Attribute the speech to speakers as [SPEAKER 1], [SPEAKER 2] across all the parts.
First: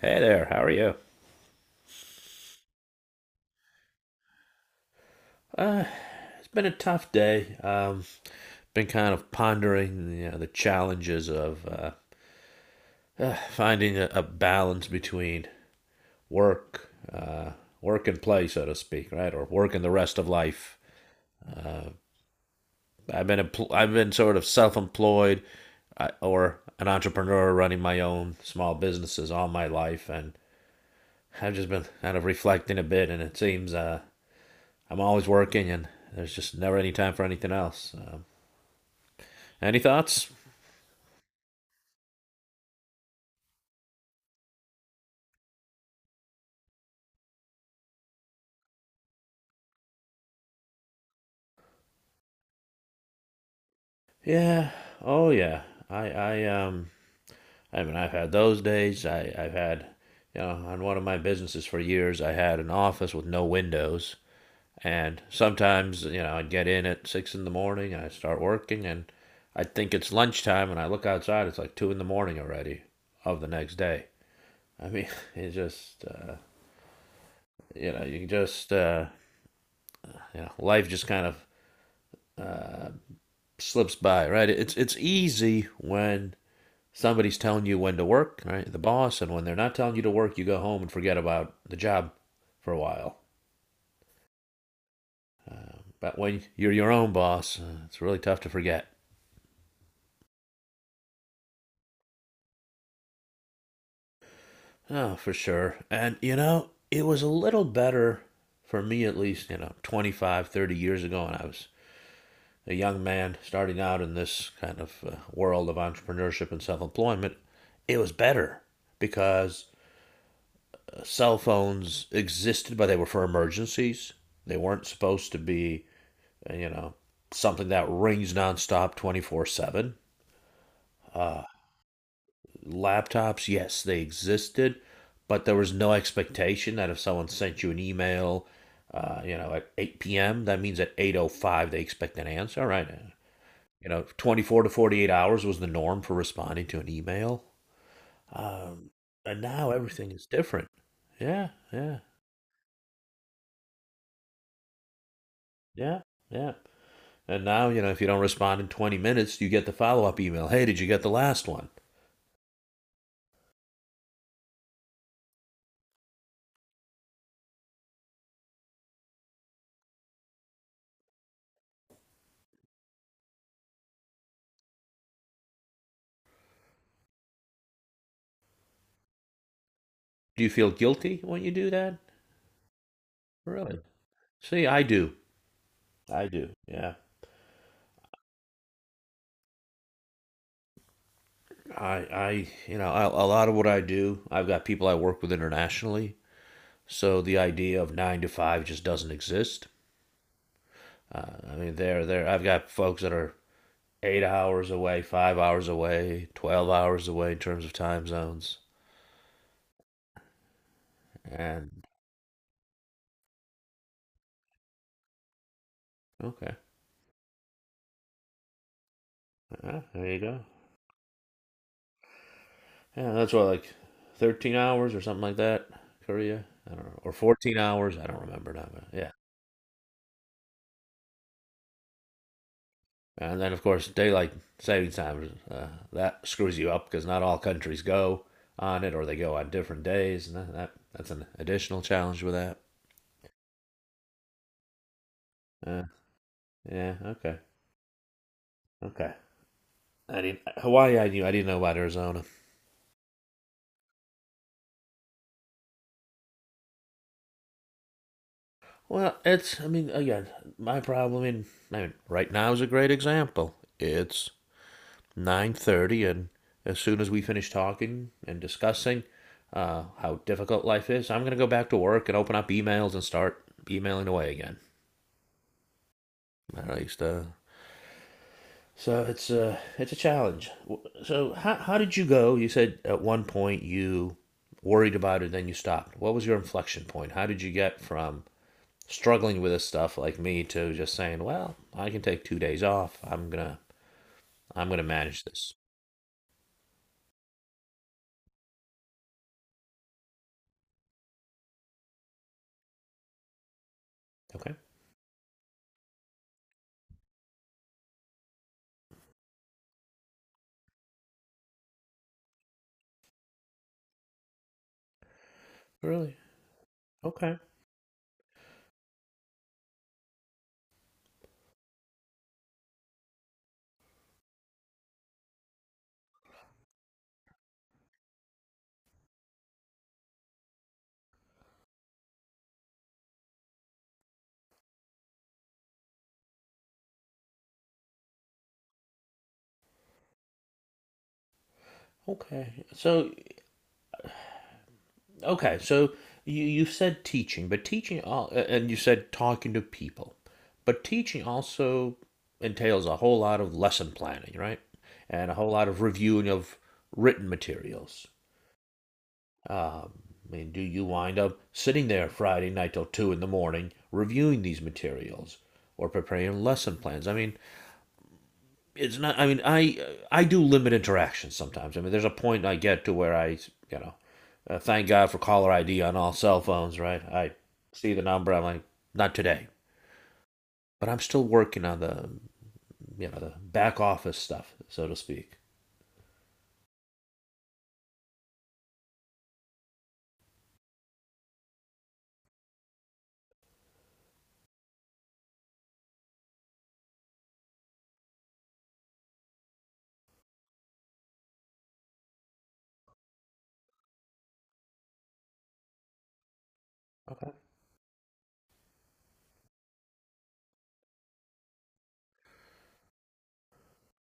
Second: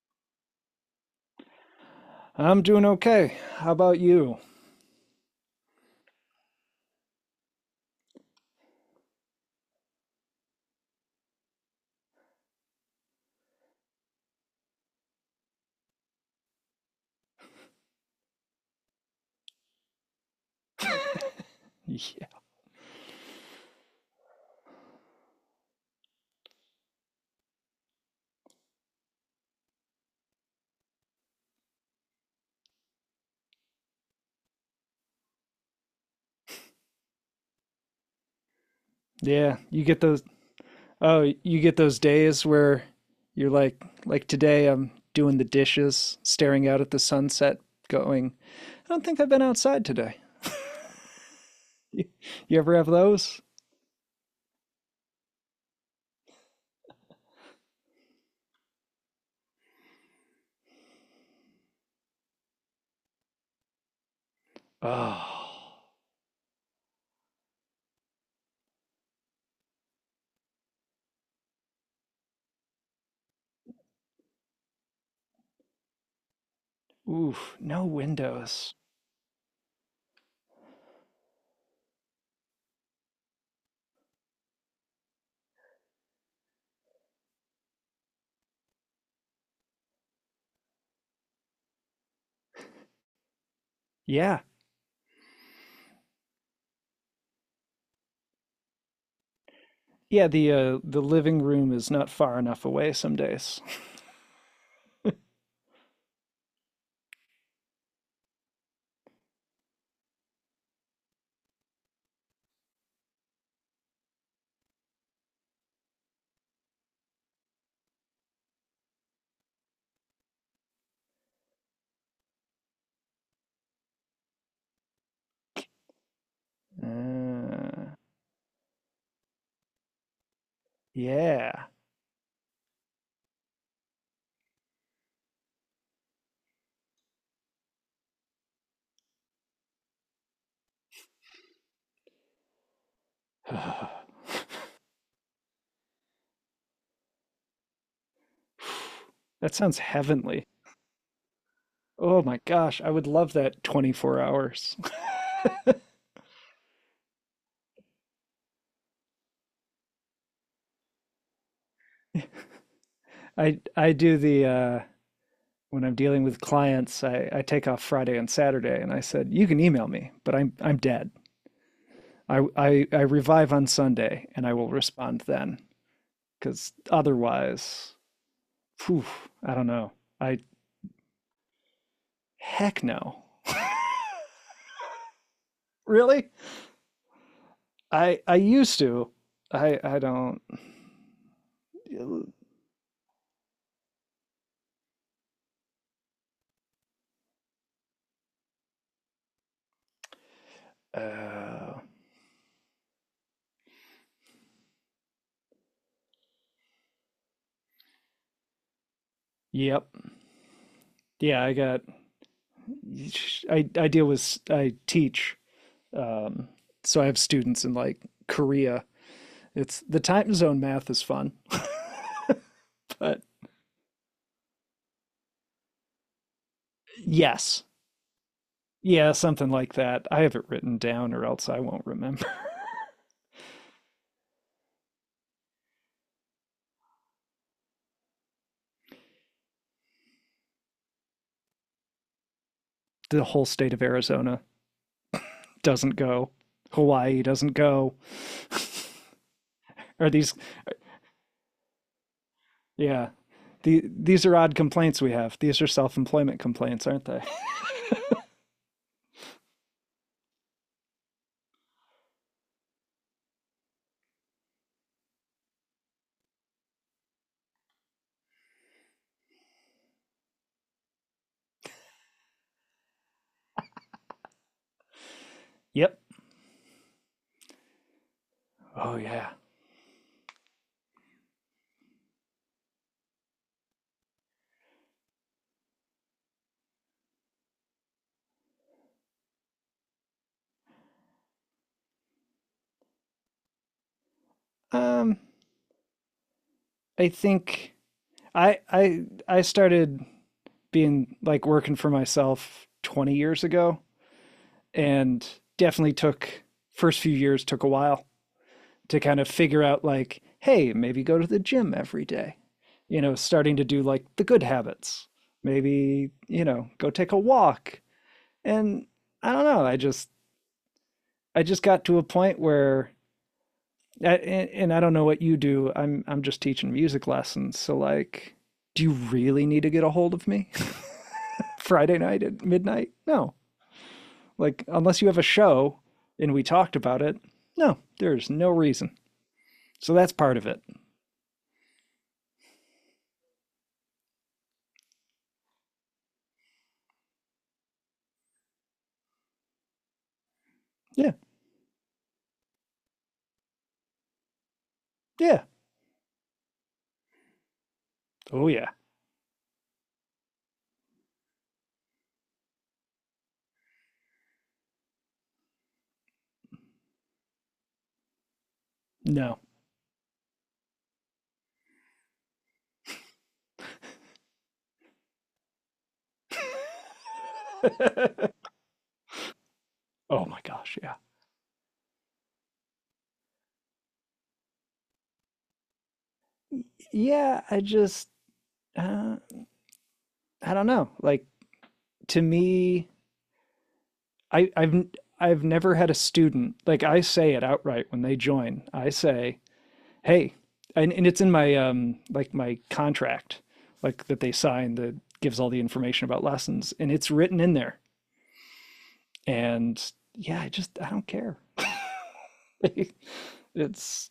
[SPEAKER 1] Hey there, how are you?
[SPEAKER 2] I'm doing okay. How about you?
[SPEAKER 1] It's been a tough day. Been kind of pondering, the challenges of finding a balance between work, uh, work and play, so to speak, right, or work and the rest of life. I've been sort of self-employed, or an entrepreneur running my own small businesses all my life, and I've just been kind of reflecting a bit, and it seems I'm always working, and there's just never any time for anything else.
[SPEAKER 2] Yeah,
[SPEAKER 1] Any
[SPEAKER 2] you get those.
[SPEAKER 1] thoughts?
[SPEAKER 2] Oh, you get those days where you're like today I'm doing the dishes, staring out at the sunset, going, I don't think I've been outside today. you, you ever have those?
[SPEAKER 1] Yeah. Oh, yeah. I I um I mean, I've had those days. I've had, on one of my businesses for years, I had an office with no windows, and
[SPEAKER 2] Oh,
[SPEAKER 1] sometimes, I'd get in at 6 in the morning and I start working, and I think it's lunchtime, and I look outside, it's like 2 in the morning already, of the next day. I mean, it's just
[SPEAKER 2] oof, no
[SPEAKER 1] you know you just
[SPEAKER 2] windows.
[SPEAKER 1] uh, life just kind of uh, slips by, right. It's easy when somebody's telling you when to work, right? The boss. And when they're not telling you to work, you go home and forget about the job for a while.
[SPEAKER 2] Yeah.
[SPEAKER 1] But when you're your own boss, it's really tough to forget.
[SPEAKER 2] Yeah, the living room is not far enough away some days.
[SPEAKER 1] Oh, for sure. And, it was a little better for me, at least, 25, 30 years ago when I was a young man starting out in this kind of world of entrepreneurship and self employment. It was better because cell phones existed, but they were for emergencies. They weren't supposed to be uh, you know, something that
[SPEAKER 2] Uh,
[SPEAKER 1] rings nonstop 24/7. Uh,
[SPEAKER 2] yeah.
[SPEAKER 1] Laptops, yes, they existed, but there was no expectation that if someone sent you an email, at 8 p.m., that means at 8:05 they expect an answer, right?
[SPEAKER 2] That
[SPEAKER 1] 24 to 48 hours was the norm for responding to an email. Um, and now
[SPEAKER 2] sounds
[SPEAKER 1] everything is
[SPEAKER 2] heavenly.
[SPEAKER 1] different. Yeah, yeah,
[SPEAKER 2] Oh my gosh, I would love that 24 hours.
[SPEAKER 1] yeah, yeah. And now, if you don't respond in 20 minutes, you get the follow up email. Hey, did you get the last one?
[SPEAKER 2] I do the when I'm dealing with clients, I take off Friday and Saturday, and I said, you can email me, but I'm dead. I revive on Sunday and I will respond then. Cause otherwise, phew, I don't know. I
[SPEAKER 1] Do you feel guilty when you do that?
[SPEAKER 2] heck no.
[SPEAKER 1] Really? See, I do. I
[SPEAKER 2] Really?
[SPEAKER 1] do. Yeah.
[SPEAKER 2] I used to. I don't
[SPEAKER 1] I, you know, I, a lot of what I do, I've got people I work with internationally, so the idea of 9 to 5 just doesn't exist. Uh, I mean,
[SPEAKER 2] uh
[SPEAKER 1] they're there. I've got folks that are 8 hours away, 5 hours away, 12 hours away in terms of time zones.
[SPEAKER 2] yep. Yeah, I
[SPEAKER 1] And,
[SPEAKER 2] got I deal with I teach. Um,
[SPEAKER 1] okay.
[SPEAKER 2] so I have students in like Korea. It's, the
[SPEAKER 1] There you
[SPEAKER 2] time
[SPEAKER 1] go.
[SPEAKER 2] zone math is fun,
[SPEAKER 1] Yeah,
[SPEAKER 2] but
[SPEAKER 1] that's what, like, 13 hours or something like that. Korea, I don't know, or fourteen
[SPEAKER 2] yes,
[SPEAKER 1] hours. I don't remember now, but, yeah.
[SPEAKER 2] yeah, something like that. I have it written down, or else I won't remember.
[SPEAKER 1] And then, of course, daylight saving time, that screws you up because not all countries go on it, or they go on different days, and that's an additional challenge with that.
[SPEAKER 2] The whole state of Arizona
[SPEAKER 1] Uh,
[SPEAKER 2] doesn't go.
[SPEAKER 1] yeah.
[SPEAKER 2] Hawaii
[SPEAKER 1] Okay.
[SPEAKER 2] doesn't go.
[SPEAKER 1] Okay.
[SPEAKER 2] Are
[SPEAKER 1] I
[SPEAKER 2] these?
[SPEAKER 1] didn't — Hawaii, I knew. I didn't know about Arizona.
[SPEAKER 2] Yeah, these are odd complaints we have. These are self-employment complaints, aren't they?
[SPEAKER 1] Well, it's — I mean, again, my problem. I mean right now is a great example. It's 9:30, and as soon as we finish talking and discussing how difficult life is, I'm gonna go back to work and open up emails and start emailing away again.
[SPEAKER 2] Yep.
[SPEAKER 1] I used to.
[SPEAKER 2] Oh
[SPEAKER 1] So it's
[SPEAKER 2] yeah.
[SPEAKER 1] a it's a challenge. So how did you go? You said at one point you worried about it, then you stopped. What was your inflection point? How did you get from struggling with this stuff like me to just saying, "Well, I can take 2 days off. I'm gonna
[SPEAKER 2] Um,
[SPEAKER 1] manage this."
[SPEAKER 2] I think I I I started being like working for myself 20 years ago,
[SPEAKER 1] Okay,
[SPEAKER 2] and definitely took, first few years took a while to kind of figure out, like, hey, maybe go to the gym every day, you know, starting to do like the good habits, maybe,
[SPEAKER 1] really?
[SPEAKER 2] you know, go take a
[SPEAKER 1] Okay,
[SPEAKER 2] walk. And I don't know, I just got to a point where, and I don't know what you do, I'm just teaching music lessons. So like, do you really need to get a hold of me Friday night at midnight? No. Like, unless you have a show and we talked about it, no, there's no reason. So that's part of it.
[SPEAKER 1] okay. So, okay, so you said teaching, but and you said talking to people, but
[SPEAKER 2] Yeah.
[SPEAKER 1] teaching also entails a whole lot of lesson planning, right? And a
[SPEAKER 2] Yeah.
[SPEAKER 1] whole lot of reviewing of written materials.
[SPEAKER 2] Oh, yeah.
[SPEAKER 1] Um, I mean, do you wind up sitting there Friday night till 2 in the morning reviewing these materials or preparing lesson plans? I mean, it's not. I mean,
[SPEAKER 2] No.
[SPEAKER 1] I do limit interactions sometimes. I mean, there's a point I get to where I, you know, thank God for caller ID on all cell phones, right? I see the
[SPEAKER 2] Oh,
[SPEAKER 1] number. I'm like, not today.
[SPEAKER 2] my gosh.
[SPEAKER 1] But
[SPEAKER 2] Yeah.
[SPEAKER 1] I'm still working on the back office stuff, so to speak.
[SPEAKER 2] Yeah. I just, uh, I don't know. Like, to me, I, I've, I've never had a student. Like, I say it outright when they join. I say, hey, and it's in my, like, my contract, like, that they sign, that gives all the information about lessons. And it's
[SPEAKER 1] Okay.
[SPEAKER 2] written in there. And yeah, I don't care. It's,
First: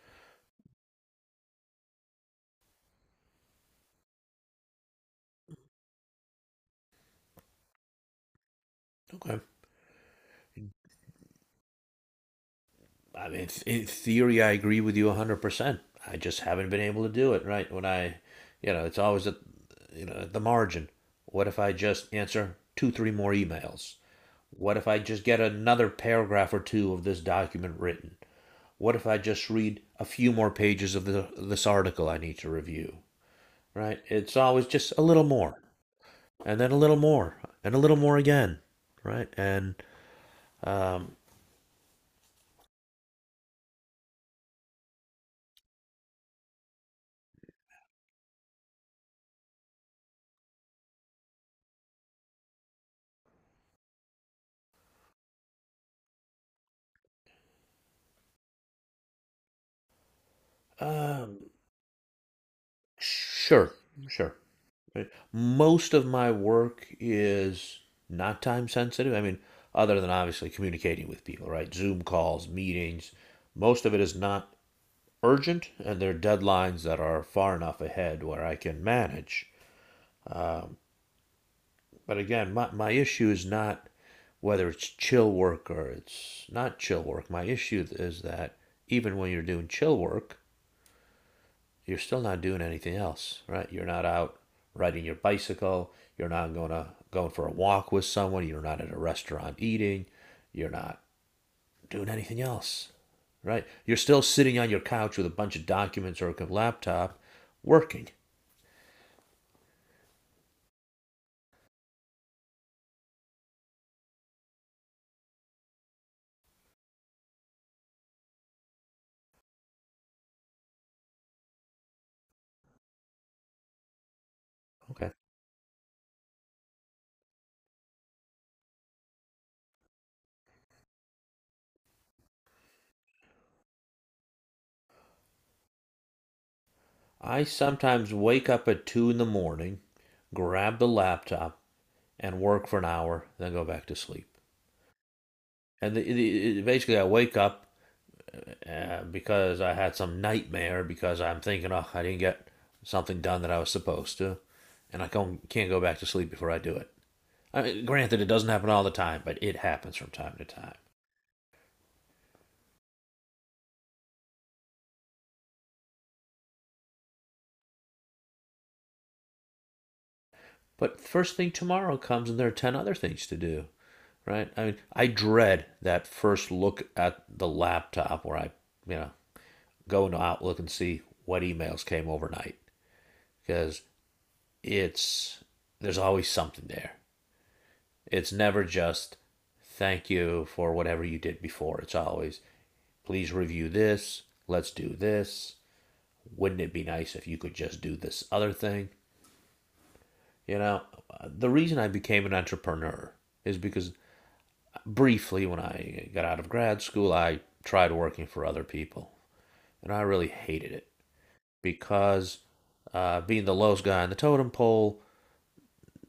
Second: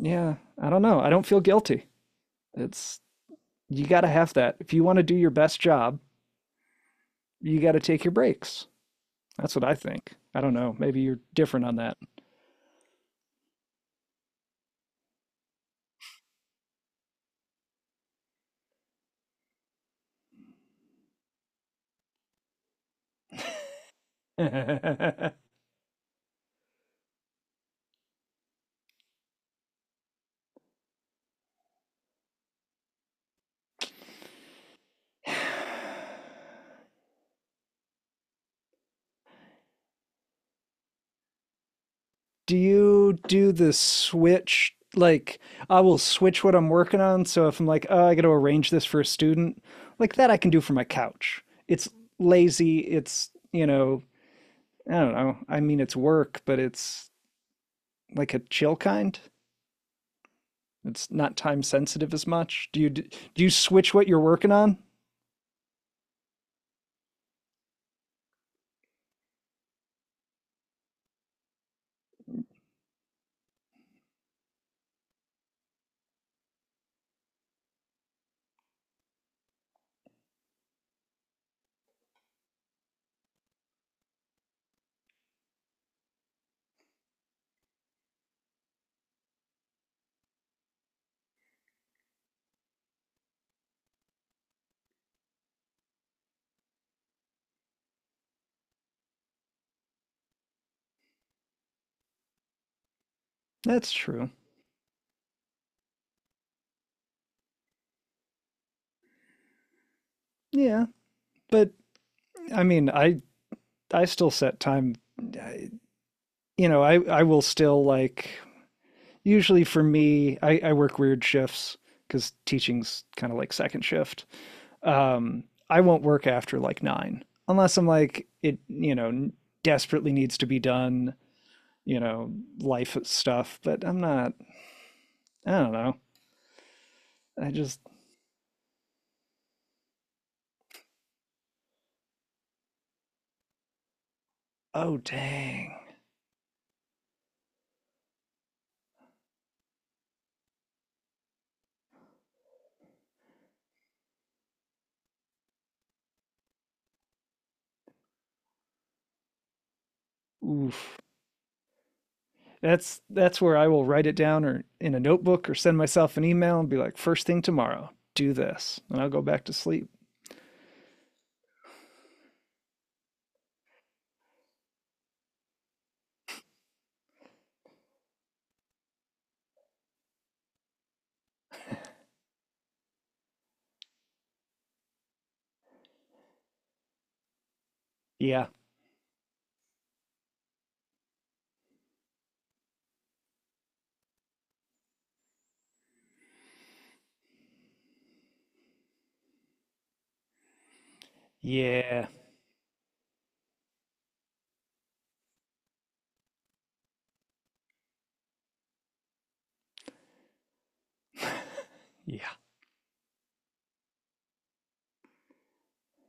[SPEAKER 2] yeah, I don't know. I don't feel guilty. It's, you got to have that. If you want to do your best job, you got to take your breaks.
[SPEAKER 1] Okay.
[SPEAKER 2] That's what I think. I don't know. Maybe you're different on that.
[SPEAKER 1] I mean, in theory, I agree with you 100%. I just haven't been able to do it, right? It's always at, at the margin. What if I just answer two, three more emails? What if I just get another paragraph or two of this document written? What if I just read a few more pages of this article I need to review, right? It's always just a little more, and then a little more, and a little more again, right? And, um,
[SPEAKER 2] Do you do the switch, like, I will switch what I'm working on. So if I'm like, oh, I got to arrange this for a student, like, that I can do from my couch. It's lazy. I don't know. I mean, it's work, but it's, like, a chill kind? It's not
[SPEAKER 1] um,
[SPEAKER 2] time sensitive as much. Do you do, you
[SPEAKER 1] sure,
[SPEAKER 2] switch what you're
[SPEAKER 1] sure.
[SPEAKER 2] working on?
[SPEAKER 1] Right. Most of my work is not time sensitive. I mean, other than obviously communicating with people, right? Zoom calls, meetings. Most of it is not urgent, and there are deadlines that are far enough ahead where I can manage. But again, my issue is not whether it's chill work or it's not chill work. My issue is that even when you're doing chill work, you're still not doing anything else, right? You're not out riding your bicycle. You're not going for a walk with someone. You're not at a restaurant eating. You're not doing anything else, right?
[SPEAKER 2] That's
[SPEAKER 1] You're still
[SPEAKER 2] true.
[SPEAKER 1] sitting on your couch with a bunch of documents or a laptop, working.
[SPEAKER 2] Yeah, but I mean, I still set time. You know, I will still like, usually for me, I work weird shifts, because teaching's kind of like second shift.
[SPEAKER 1] Okay.
[SPEAKER 2] I won't work after like nine unless I'm like, it, you know, desperately needs to be done. You know, life stuff. But I'm not. I don't know.
[SPEAKER 1] I
[SPEAKER 2] I just
[SPEAKER 1] sometimes wake up at 2 in the morning, grab the laptop, and work for an hour, then go back to sleep.
[SPEAKER 2] Oh, dang.
[SPEAKER 1] And basically, I wake up because I had some nightmare because I'm thinking, oh, I didn't get something done that I was supposed to, and I not go back to sleep before I do it. I mean, granted, it doesn't happen all the time, but it happens from time to time.
[SPEAKER 2] Oof. That's where I will write it down or in a notebook or send myself an email and be like, first thing tomorrow, do this. And I'll go back to sleep.
[SPEAKER 1] But first thing tomorrow comes, and there are 10 other things to do, right? I mean, I dread that first look at the laptop where I, you know, go into Outlook and see what emails came overnight because it's, there's always something there. It's
[SPEAKER 2] Yeah.
[SPEAKER 1] never just thank you for whatever you did before. It's always, please review this. Let's do this. Wouldn't it be nice if you could just do this other thing? You know, the reason I
[SPEAKER 2] Yeah.
[SPEAKER 1] became an entrepreneur is because briefly when I got out of grad school, I tried working for other people. And I really hated it
[SPEAKER 2] Yeah.
[SPEAKER 1] because, being the lowest guy on the totem pole,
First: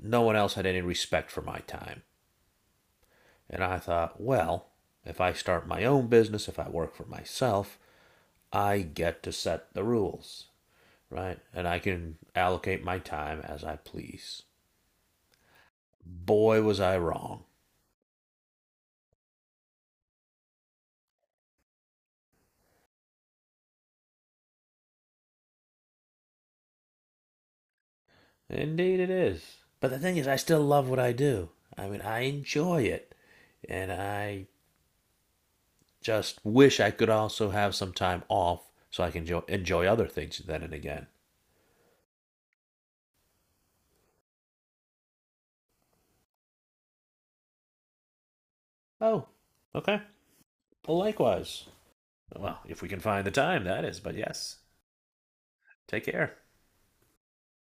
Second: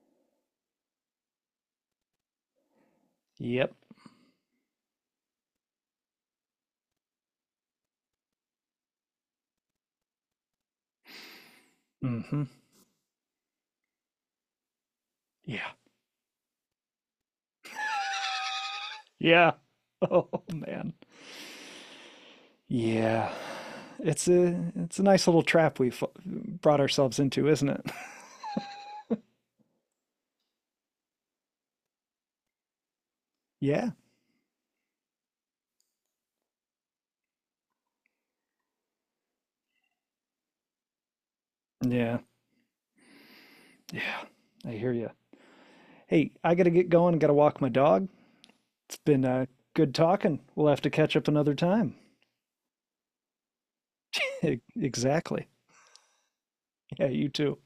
[SPEAKER 1] no one else had any respect for my time. And
[SPEAKER 2] Yep.
[SPEAKER 1] I thought, well, if I start my own business, if I work for myself, I get to set the rules, right? And I can
[SPEAKER 2] Mm-hmm.
[SPEAKER 1] allocate my time as I please.
[SPEAKER 2] Yeah.
[SPEAKER 1] Boy, was I wrong.
[SPEAKER 2] Yeah. Oh man. Yeah. It's a nice little trap we've brought ourselves into, isn't it?
[SPEAKER 1] Indeed, it is. But the thing is, I still love what I do. I mean, I enjoy it.
[SPEAKER 2] Yeah.
[SPEAKER 1] And I just wish I could also have some time off so I can enjoy other things then and again.
[SPEAKER 2] Yeah. Yeah. I hear you. Hey, I gotta get going. Gotta walk my dog. It's been
[SPEAKER 1] Oh,
[SPEAKER 2] good
[SPEAKER 1] okay.
[SPEAKER 2] talking. We'll have to
[SPEAKER 1] Well,
[SPEAKER 2] catch up another
[SPEAKER 1] likewise.
[SPEAKER 2] time.
[SPEAKER 1] Well, if we can find the time, that is. But yes,
[SPEAKER 2] Exactly.
[SPEAKER 1] take care.
[SPEAKER 2] Yeah, you too.